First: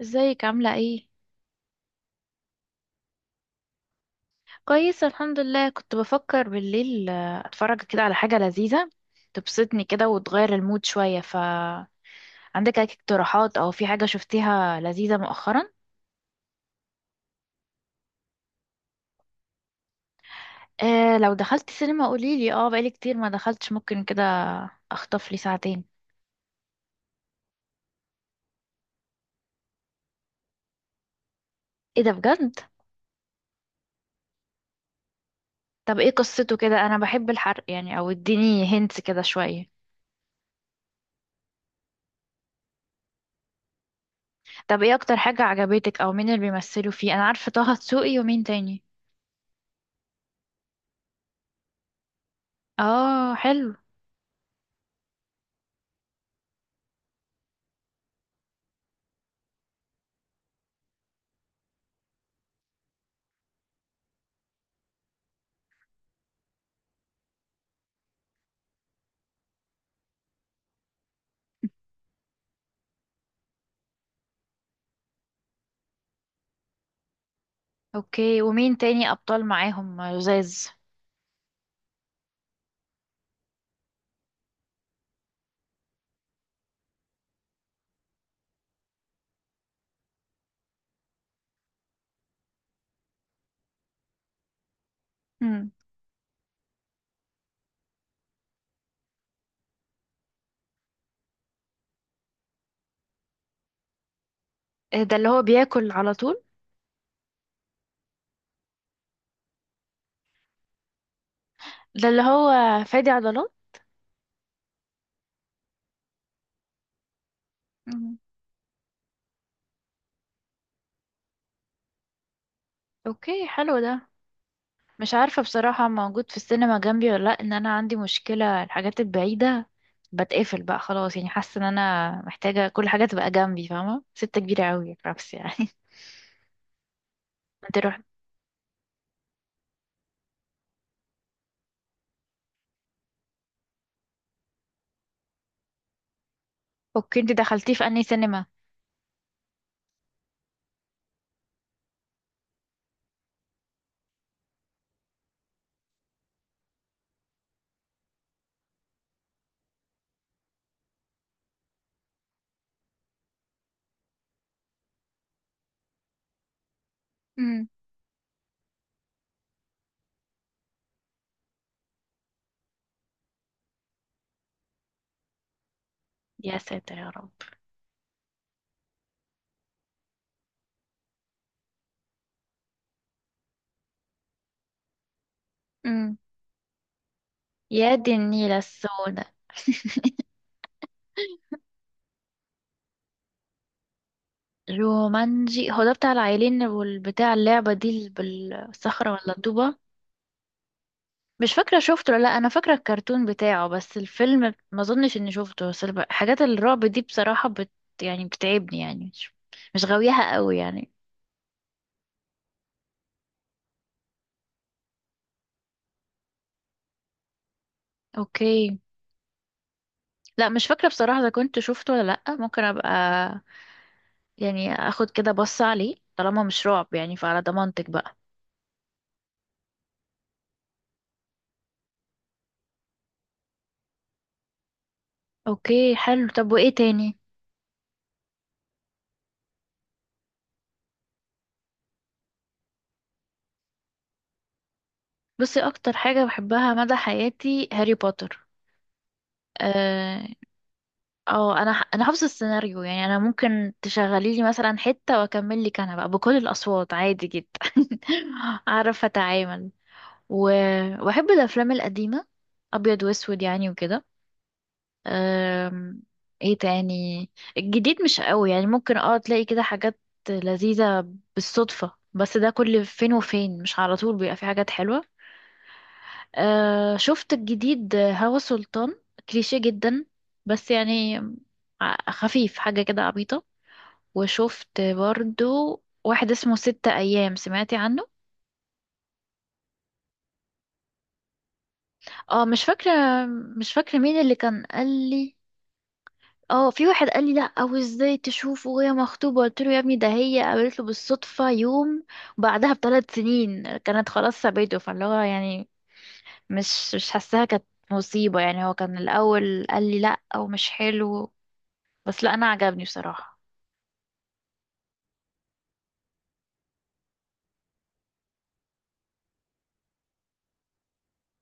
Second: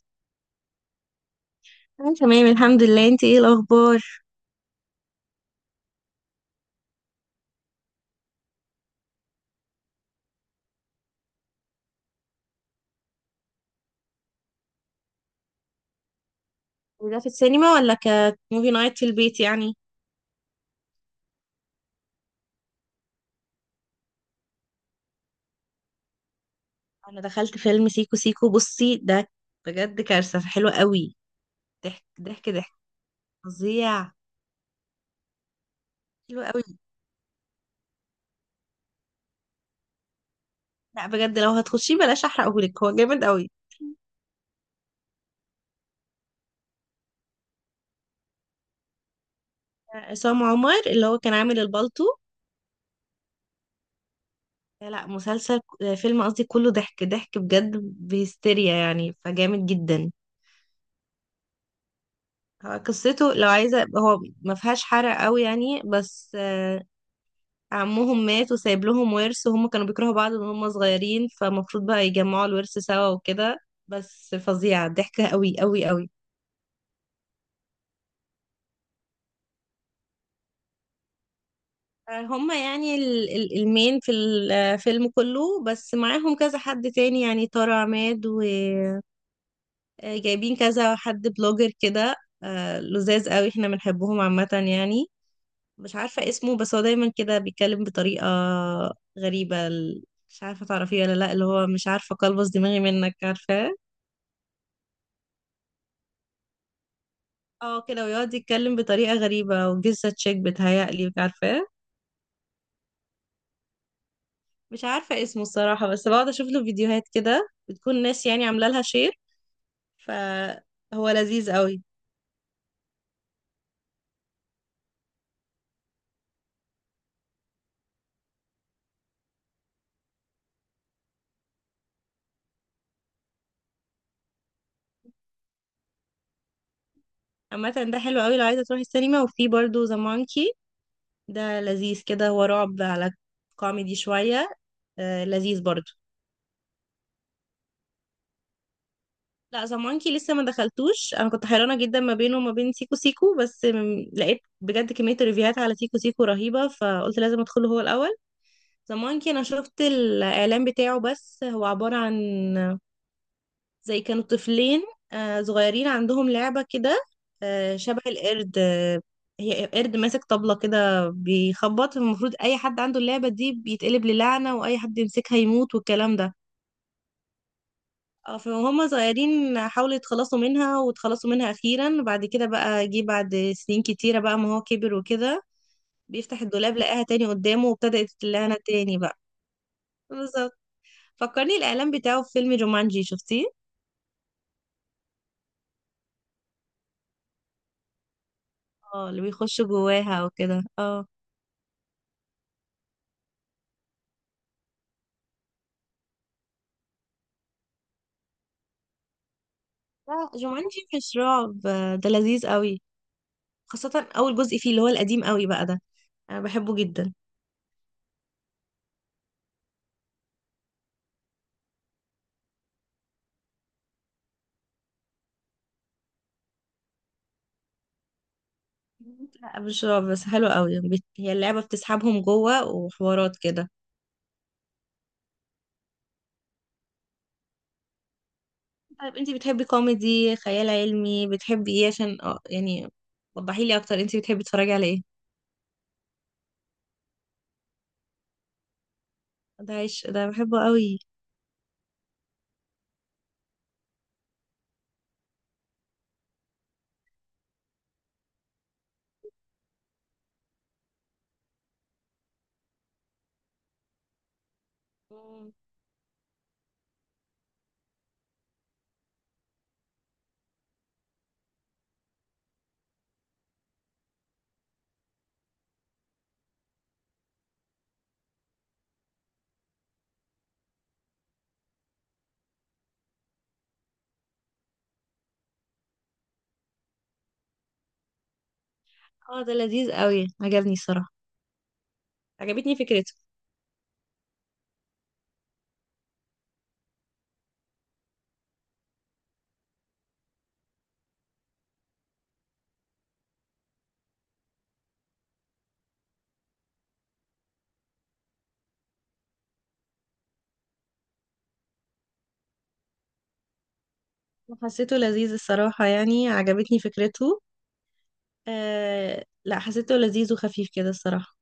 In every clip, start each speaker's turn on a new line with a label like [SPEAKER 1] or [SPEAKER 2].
[SPEAKER 1] ازيك، عاملة ايه؟
[SPEAKER 2] أنا تمام، الحمد لله. انت ايه الاخبار؟
[SPEAKER 1] كويس الحمد لله. كنت بفكر بالليل اتفرج كده على حاجة لذيذة تبسطني كده وتغير المود شوية. ف عندك اي اقتراحات او في حاجة شفتيها لذيذة مؤخرا؟
[SPEAKER 2] وده في السينما ولا كموفي نايت في البيت يعني؟
[SPEAKER 1] آه، لو دخلت سينما قوليلي. اه بقالي كتير ما دخلتش، ممكن كده اخطف لي ساعتين.
[SPEAKER 2] انا دخلت فيلم سيكو سيكو، بصي ده. بجد، كارثة حلوة قوي.
[SPEAKER 1] ايه
[SPEAKER 2] ضحك
[SPEAKER 1] ده
[SPEAKER 2] ضحك
[SPEAKER 1] بجد؟
[SPEAKER 2] ضحك. فظيع.
[SPEAKER 1] طب ايه
[SPEAKER 2] حلو
[SPEAKER 1] قصته؟
[SPEAKER 2] قوي.
[SPEAKER 1] كده انا بحب الحرق يعني، او اديني هنت كده شوية.
[SPEAKER 2] لا بجد، لو هتخشيه بلاش احرقهولك، هو جامد قوي.
[SPEAKER 1] طب ايه اكتر حاجة عجبتك، او مين اللي بيمثلوا فيه؟ انا عارفة طه دسوقي، ومين تاني؟
[SPEAKER 2] عصام عمر اللي هو كان عامل البالتو.
[SPEAKER 1] اه، حلو.
[SPEAKER 2] لا مسلسل، فيلم قصدي. كله ضحك ضحك بجد بهستيريا يعني، فجامد جدا. هو قصته لو عايزة، هو ما فيهاش حرق قوي يعني بس. عمهم مات وسايب لهم ورث، وهم كانوا بيكرهوا بعض من هم صغيرين، فمفروض بقى يجمعوا الورث سوا وكده. بس فظيعة، ضحكة قوي قوي قوي.
[SPEAKER 1] اوكي، ومين تاني ابطال معاهم لزاز؟
[SPEAKER 2] هم يعني المين في الفيلم كله، بس معاهم كذا حد تاني يعني، تارة عماد. وجايبين كذا حد بلوجر كده. لذاذ قوي، احنا بنحبهم عامة يعني.
[SPEAKER 1] مم.
[SPEAKER 2] مش عارفة اسمه، بس هو دايما كده بيتكلم بطريقة غريبة مش عارفة تعرفيه ولا لا، اللي هو مش عارفة قلبص دماغي منك، عارفة.
[SPEAKER 1] إيه ده اللي هو بياكل على طول؟
[SPEAKER 2] اه كده، ويقعد يتكلم بطريقة غريبة وجزة تشيك، بتهيألي مش عارفة.
[SPEAKER 1] ده اللي هو فادي عضلات.
[SPEAKER 2] مش عارفة اسمه الصراحة، بس بقعد اشوف له فيديوهات كده بتكون
[SPEAKER 1] مم.
[SPEAKER 2] ناس يعني عاملة لها شير، فهو لذيذ قوي.
[SPEAKER 1] اوكي، حلو ده. مش عارفة بصراحة موجود في السينما جنبي ولا لا، ان انا عندي مشكلة الحاجات البعيدة بتقفل بقى خلاص. يعني حاسة ان انا محتاجة كل حاجة تبقى جنبي، فاهمة؟ ستة كبيرة قوي رأس يعني.
[SPEAKER 2] عامة
[SPEAKER 1] انت
[SPEAKER 2] ده
[SPEAKER 1] رحت؟
[SPEAKER 2] حلو قوي لو عايزة تروحي السينما، وفي برضه ذا مونكي. ده لذيذ كده، هو رعب على كوميدي شوية. لذيذ برضه.
[SPEAKER 1] اوكي، انت دخلتيه في انهي سينما؟
[SPEAKER 2] لا ذا مونكي لسه ما دخلتوش، انا كنت حيرانة جدا ما بينه وما بين سيكو سيكو، بس لقيت بجد كمية ريفيوهات على سيكو سيكو رهيبة، فقلت لازم ادخله هو الأول. ذا مونكي انا شفت الاعلان بتاعه، بس هو عبارة عن زي كانوا طفلين، صغيرين عندهم لعبة كده.
[SPEAKER 1] مم.
[SPEAKER 2] شبه القرد. هي قرد ماسك طبلة كده بيخبط، المفروض اي حد عنده اللعبة دي بيتقلب للعنة، واي حد يمسكها يموت والكلام ده.
[SPEAKER 1] يا ساتر يا رب.
[SPEAKER 2] فهم صغيرين حاولوا يتخلصوا منها، واتخلصوا منها اخيرا. بعد كده بقى جه بعد سنين كتيرة بقى، ما هو كبر وكده،
[SPEAKER 1] مم.
[SPEAKER 2] بيفتح الدولاب لقاها تاني قدامه،
[SPEAKER 1] يا دي
[SPEAKER 2] وابتدت اللعنة
[SPEAKER 1] النيلة
[SPEAKER 2] تاني بقى.
[SPEAKER 1] السوداء.
[SPEAKER 2] بالظبط. فكرني الاعلان بتاعه في فيلم جومانجي، شفتيه؟
[SPEAKER 1] رومانجي، هو ده بتاع العيلين والبتاع اللعبة دي
[SPEAKER 2] اه،
[SPEAKER 1] بالصخرة
[SPEAKER 2] اللي
[SPEAKER 1] ولا
[SPEAKER 2] بيخش
[SPEAKER 1] الطوبة؟
[SPEAKER 2] جواها وكده، اه.
[SPEAKER 1] مش فاكرة شفته ولا لا. أنا فاكرة الكرتون بتاعه، بس الفيلم ما أظنش إني شفته. بس حاجات الرعب دي بصراحة يعني بتعبني، يعني مش
[SPEAKER 2] لا
[SPEAKER 1] غاويها قوي
[SPEAKER 2] جومانجي
[SPEAKER 1] يعني.
[SPEAKER 2] مش رعب، ده لذيذ قوي، خاصة اول جزء فيه اللي هو القديم قوي بقى ده، انا بحبه جدا.
[SPEAKER 1] أوكي. لا، مش فاكرة بصراحة إذا كنت شفته ولا لأ. ممكن أبقى يعني أخد كده بص عليه طالما مش رعب، يعني فعلى ضمانتك بقى.
[SPEAKER 2] لا مش رعب بس حلو قوي. هي اللعبة بتسحبهم جوه وحوارات كده.
[SPEAKER 1] أوكي، حلو. طب وإيه تاني؟
[SPEAKER 2] طيب انتي بتحبي كوميدي، خيال علمي، بتحبي ايه عشان اه يعني، وضحي لي اكتر انتي بتحبي تتفرجي على ايه.
[SPEAKER 1] بصي، أكتر حاجة بحبها مدى حياتي هاري بوتر.
[SPEAKER 2] ده عيش،
[SPEAKER 1] آه،
[SPEAKER 2] ده بحبه قوي.
[SPEAKER 1] انا حافظه السيناريو يعني، انا ممكن تشغلي لي مثلا حته واكمل لك انا بقى بكل الاصوات عادي جدا. اعرف اتعامل. و... واحب الافلام القديمه ابيض واسود يعني وكده.
[SPEAKER 2] مم.
[SPEAKER 1] أم... ايه تاني؟ الجديد مش قوي، يعني ممكن تلاقي كده حاجات لذيذه بالصدفه، بس ده كل فين وفين، مش على طول بيبقى في حاجات حلوه. شفت الجديد هوا سلطان؟ كليشيه جدا بس يعني، خفيف حاجة كده عبيطة. وشفت برضو واحد اسمه ستة أيام، سمعتي عنه؟
[SPEAKER 2] اه، ده لذيذ قوي، عجبني الصراحة.
[SPEAKER 1] اه، مش
[SPEAKER 2] عجبتني
[SPEAKER 1] فاكرة.
[SPEAKER 2] فكرته.
[SPEAKER 1] مش فاكرة مين اللي كان قال لي. اه، في واحد قال لي لا، او ازاي تشوفه وهي مخطوبة؟ قلت له يا ابني ده هي قابلت له بالصدفة يوم بعدها ب3 سنين، كانت خلاص سابته، فاللي هو يعني مش حاساها كانت مصيبة يعني. هو كان الأول قال لي لأ ومش حلو، بس لا، انا عجبني بصراحه.
[SPEAKER 2] حسيته لذيذ الصراحة يعني، عجبتني فكرته. لا، حسيته لذيذ وخفيف كده الصراحة.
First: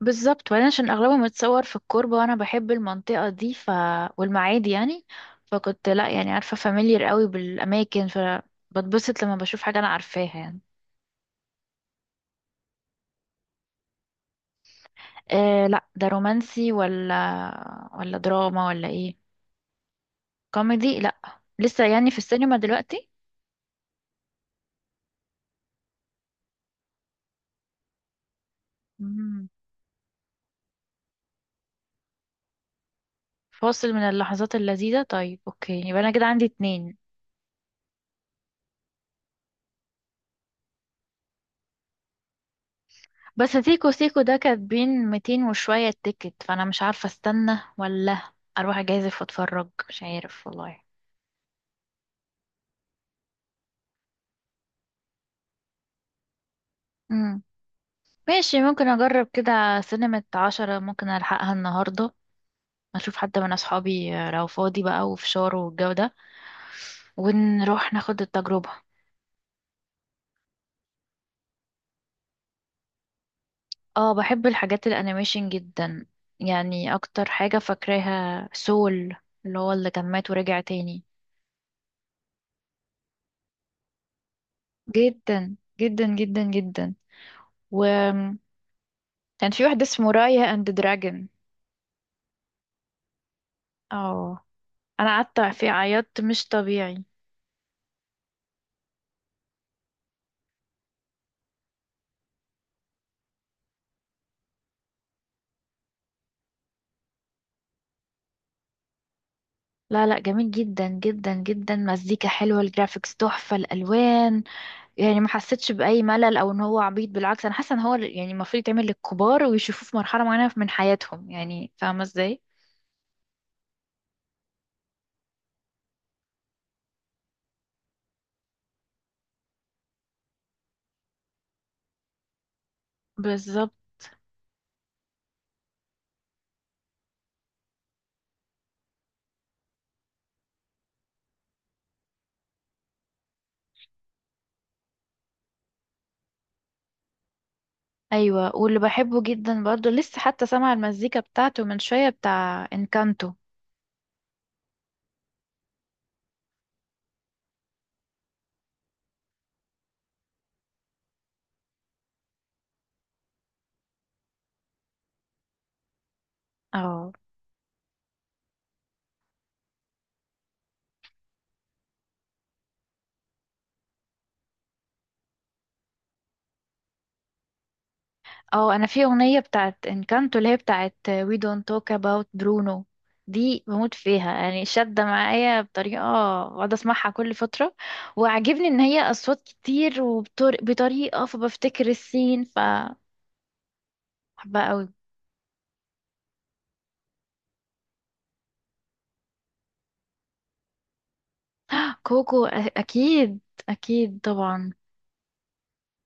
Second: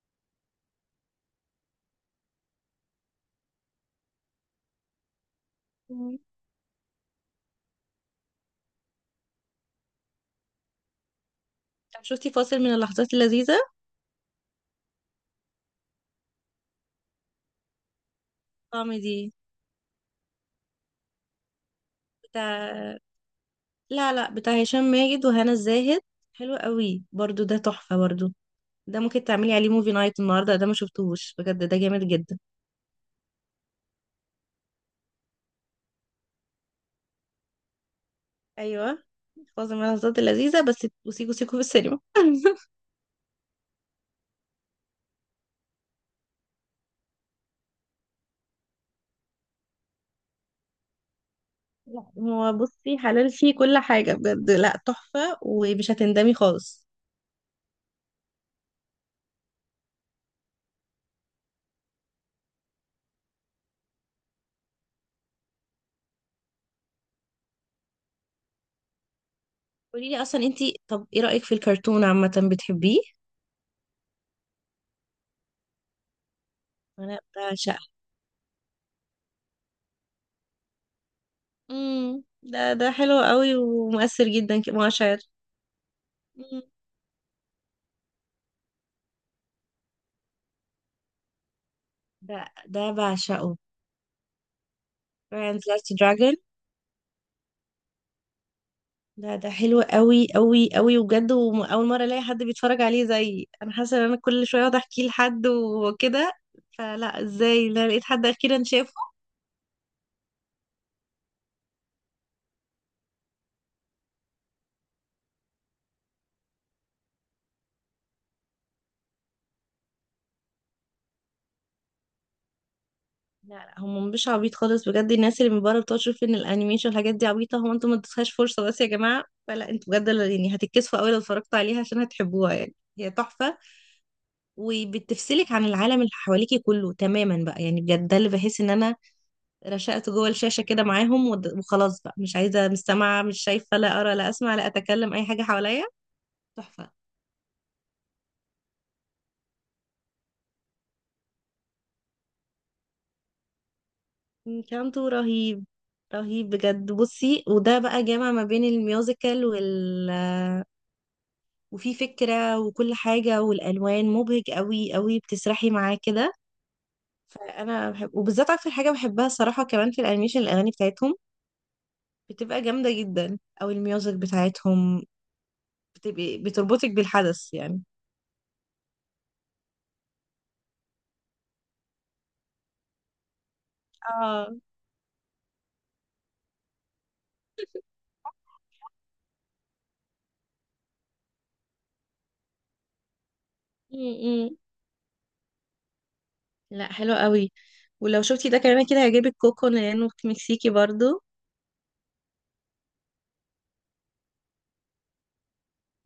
[SPEAKER 1] بالظبط، وبعدين عشان اغلبه متصور في الكوربه، وانا بحب المنطقه دي، ف والمعادي يعني. فكنت لا
[SPEAKER 2] مم.
[SPEAKER 1] يعني عارفه فاميليار قوي بالاماكن، فبتبسط لما بشوف حاجه انا عارفاها يعني.
[SPEAKER 2] طب شفتي فاصل من اللحظات اللذيذة؟
[SPEAKER 1] آه لا، ده رومانسي ولا دراما ولا ايه؟
[SPEAKER 2] كوميدي.
[SPEAKER 1] كوميدي؟ لا، لسه يعني في السينما
[SPEAKER 2] بتاع،
[SPEAKER 1] دلوقتي.
[SPEAKER 2] لا لا، بتاع هشام ماجد وهنا الزاهد. حلو قوي برضو، ده تحفة برضو. ده ممكن
[SPEAKER 1] مم.
[SPEAKER 2] تعملي عليه موفي نايت النهاردة، ده ما شفتوش بجد، ده جامد جدا.
[SPEAKER 1] فاصل من اللحظات اللذيذه. طيب اوكي، يبقى انا كده عندي اتنين.
[SPEAKER 2] أيوة. فاصل من اللحظات اللذيذة بس، وسيكو سيكو في السينما.
[SPEAKER 1] بس سيكو سيكو ده كاتبين 200 وشوية تيكت، فأنا مش عارفة استنى ولا أروح أجازف وأتفرج، مش عارف والله.
[SPEAKER 2] لا، هو بصي حلال فيه كل حاجة بجد، لا تحفة ومش هتندمي خالص.
[SPEAKER 1] مم. ماشي، ممكن أجرب كده. سينما 10 ممكن ألحقها النهاردة، أشوف حد من أصحابي لو فاضي بقى وفشار والجو ده، ونروح ناخد التجربة.
[SPEAKER 2] قولي لي اصلا انتي، طب ايه رأيك في الكرتون عامة، بتحبيه؟
[SPEAKER 1] اه، بحب الحاجات الأنيميشن جدا. يعني
[SPEAKER 2] انا
[SPEAKER 1] أكتر حاجة
[SPEAKER 2] بعشقها.
[SPEAKER 1] فاكراها سول، اللي هو اللي كان مات ورجع تاني.
[SPEAKER 2] ده حلو قوي ومؤثر جدا كمؤشر.
[SPEAKER 1] جدا جدا جدا
[SPEAKER 2] امم.
[SPEAKER 1] جدا. كان في واحد اسمه رايا اند دراجون.
[SPEAKER 2] ده ده بعشقه.
[SPEAKER 1] اه، انا قعدت
[SPEAKER 2] Friends
[SPEAKER 1] في
[SPEAKER 2] Last
[SPEAKER 1] عيطت
[SPEAKER 2] Dragon.
[SPEAKER 1] مش طبيعي.
[SPEAKER 2] ده حلو قوي قوي قوي، وبجد واول مرة الاقي حد بيتفرج عليه زي انا، حاسة ان انا كل شوية اقعد احكيه لحد وكده، فلا ازاي، لا لقيت حد اخيرا شافه.
[SPEAKER 1] لا لا، جميل جدا جدا جدا. مزيكا حلوة، الجرافيكس تحفة، الألوان، يعني ما حسيتش بأي ملل أو إن هو عبيط. بالعكس أنا حاسة إن هو يعني المفروض يتعمل للكبار ويشوفوه في مرحلة معينة من حياتهم، يعني فاهمة إزاي؟
[SPEAKER 2] لا لا، هم مش عبيط خالص بجد. الناس اللي من بره بتقعد تشوف ان الانيميشن والحاجات دي عبيطه، هو انتوا ما ادتوهاش فرصه بس يا جماعه، فلا انتوا بجد يعني هتتكسفوا قوي لو اتفرجتوا عليها عشان هتحبوها يعني، هي تحفه.
[SPEAKER 1] بالظبط.
[SPEAKER 2] وبتفصلك عن العالم اللي حواليكي كله تماما بقى يعني، بجد ده اللي بحس ان انا رشقت جوه الشاشه كده معاهم، وخلاص بقى مش عايزه، مستمعه مش شايفه، لا ارى لا اسمع لا اتكلم اي حاجه حواليا. تحفه.
[SPEAKER 1] أيوة، واللي بحبه جدا برضه لسه، حتى سامعة المزيكا بتاعته من شوية بتاع إنكانتو.
[SPEAKER 2] انكانتو رهيب. رهيب بجد. بصي، وده بقى جامع ما بين الميوزيكال وال، وفي فكرة وكل حاجة، والألوان مبهج قوي قوي، بتسرحي معاه كده.
[SPEAKER 1] اه
[SPEAKER 2] فأنا بحب، وبالذات أكتر حاجة بحبها الصراحة كمان في الأنيميشن، الأغاني بتاعتهم بتبقى جامدة جدا، أو الميوزك بتاعتهم بتبقى بتربطك بالحدث يعني.
[SPEAKER 1] اه، انا في اغنيه بتاعت انكانتو اللي هي بتاعت We don't talk about Bruno. دي بموت فيها
[SPEAKER 2] اه.
[SPEAKER 1] يعني، شادة معايا بطريقة، بقعد اسمعها كل فترة. وعجبني ان هي اصوات كتير وبطريقة، فبفتكر السين فبحبها
[SPEAKER 2] م- م.
[SPEAKER 1] قوي.
[SPEAKER 2] لا، حلو قوي. ولو شفتي ده كمان كده هيعجبك كوكو، لأنه مكسيكي برضو.
[SPEAKER 1] كوكو اكيد، اكيد طبعا.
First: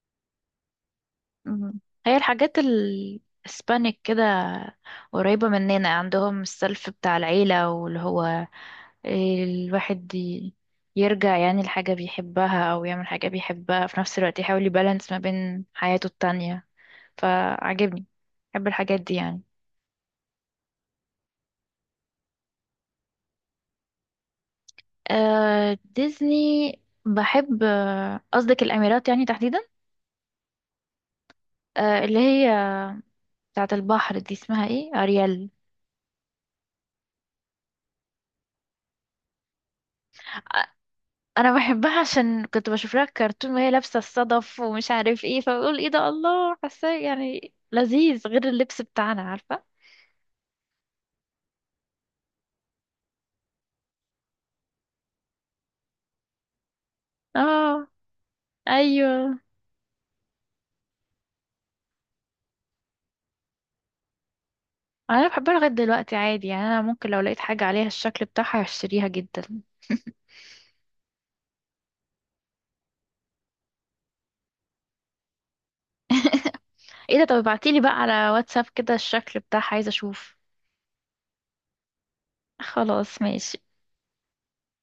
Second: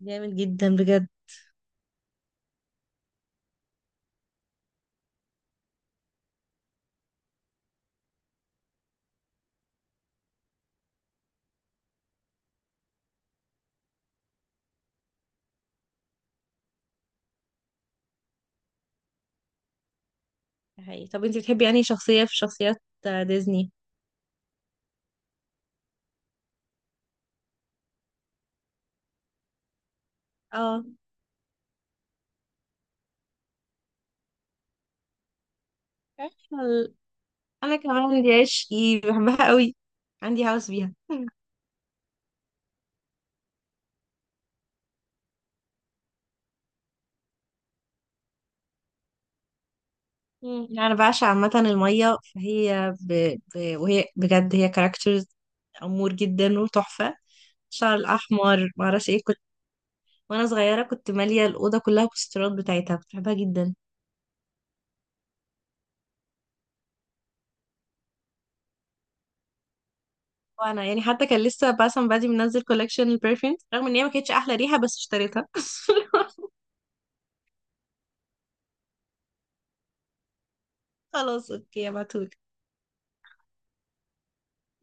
[SPEAKER 2] جامد جدا بجد.
[SPEAKER 1] مم. هي الحاجات الاسبانيك كده قريبة مننا. عندهم السلف بتاع العيلة، واللي هو الواحد يرجع يعني لحاجة بيحبها أو يعمل حاجة بيحبها في نفس الوقت، يحاول يبالانس ما بين حياته التانية، فعجبني. بحب الحاجات دي يعني.
[SPEAKER 2] حقيقي. طب انت بتحبي يعني شخصية في شخصيات ديزني؟
[SPEAKER 1] آه، ديزني. بحب، قصدك الأميرات يعني تحديدا؟ آه، اللي هي بتاعة البحر دي اسمها ايه؟ أريال.
[SPEAKER 2] اه، انا كمان دي عشقي، بحبها قوي، عندي هوس بيها.
[SPEAKER 1] انا بحبها عشان كنت بشوف لها كرتون وهي لابسه الصدف ومش عارف ايه، فبقول ايه ده، الله حاساه يعني لذيذ، غير اللبس بتاعنا، عارفه؟
[SPEAKER 2] مم. يعني انا بعشق عامه الميه، فهي وهي بجد هي كاركترز امور جدا وتحفه.
[SPEAKER 1] اه،
[SPEAKER 2] الشعر الاحمر ما اعرفش ايه، كنت
[SPEAKER 1] ايوه.
[SPEAKER 2] وانا صغيره كنت ماليه الاوضه كلها بوسترات بتاعتها، كنت بحبها جدا.
[SPEAKER 1] انا بحبها لغايه دلوقتي عادي يعني، انا ممكن لو لقيت حاجه عليها الشكل بتاعها هشتريها جدا.
[SPEAKER 2] وانا يعني حتى كان لسه باسم بادي منزل كولكشن البرفيومز، رغم ان هي ما كانتش احلى ريحه بس اشتريتها.
[SPEAKER 1] ايه ده؟ طب ابعتيلي بقى على واتساب كده الشكل بتاعها، عايزه اشوف.
[SPEAKER 2] خلاص اوكي، ابعتهولي.
[SPEAKER 1] خلاص، ماشي.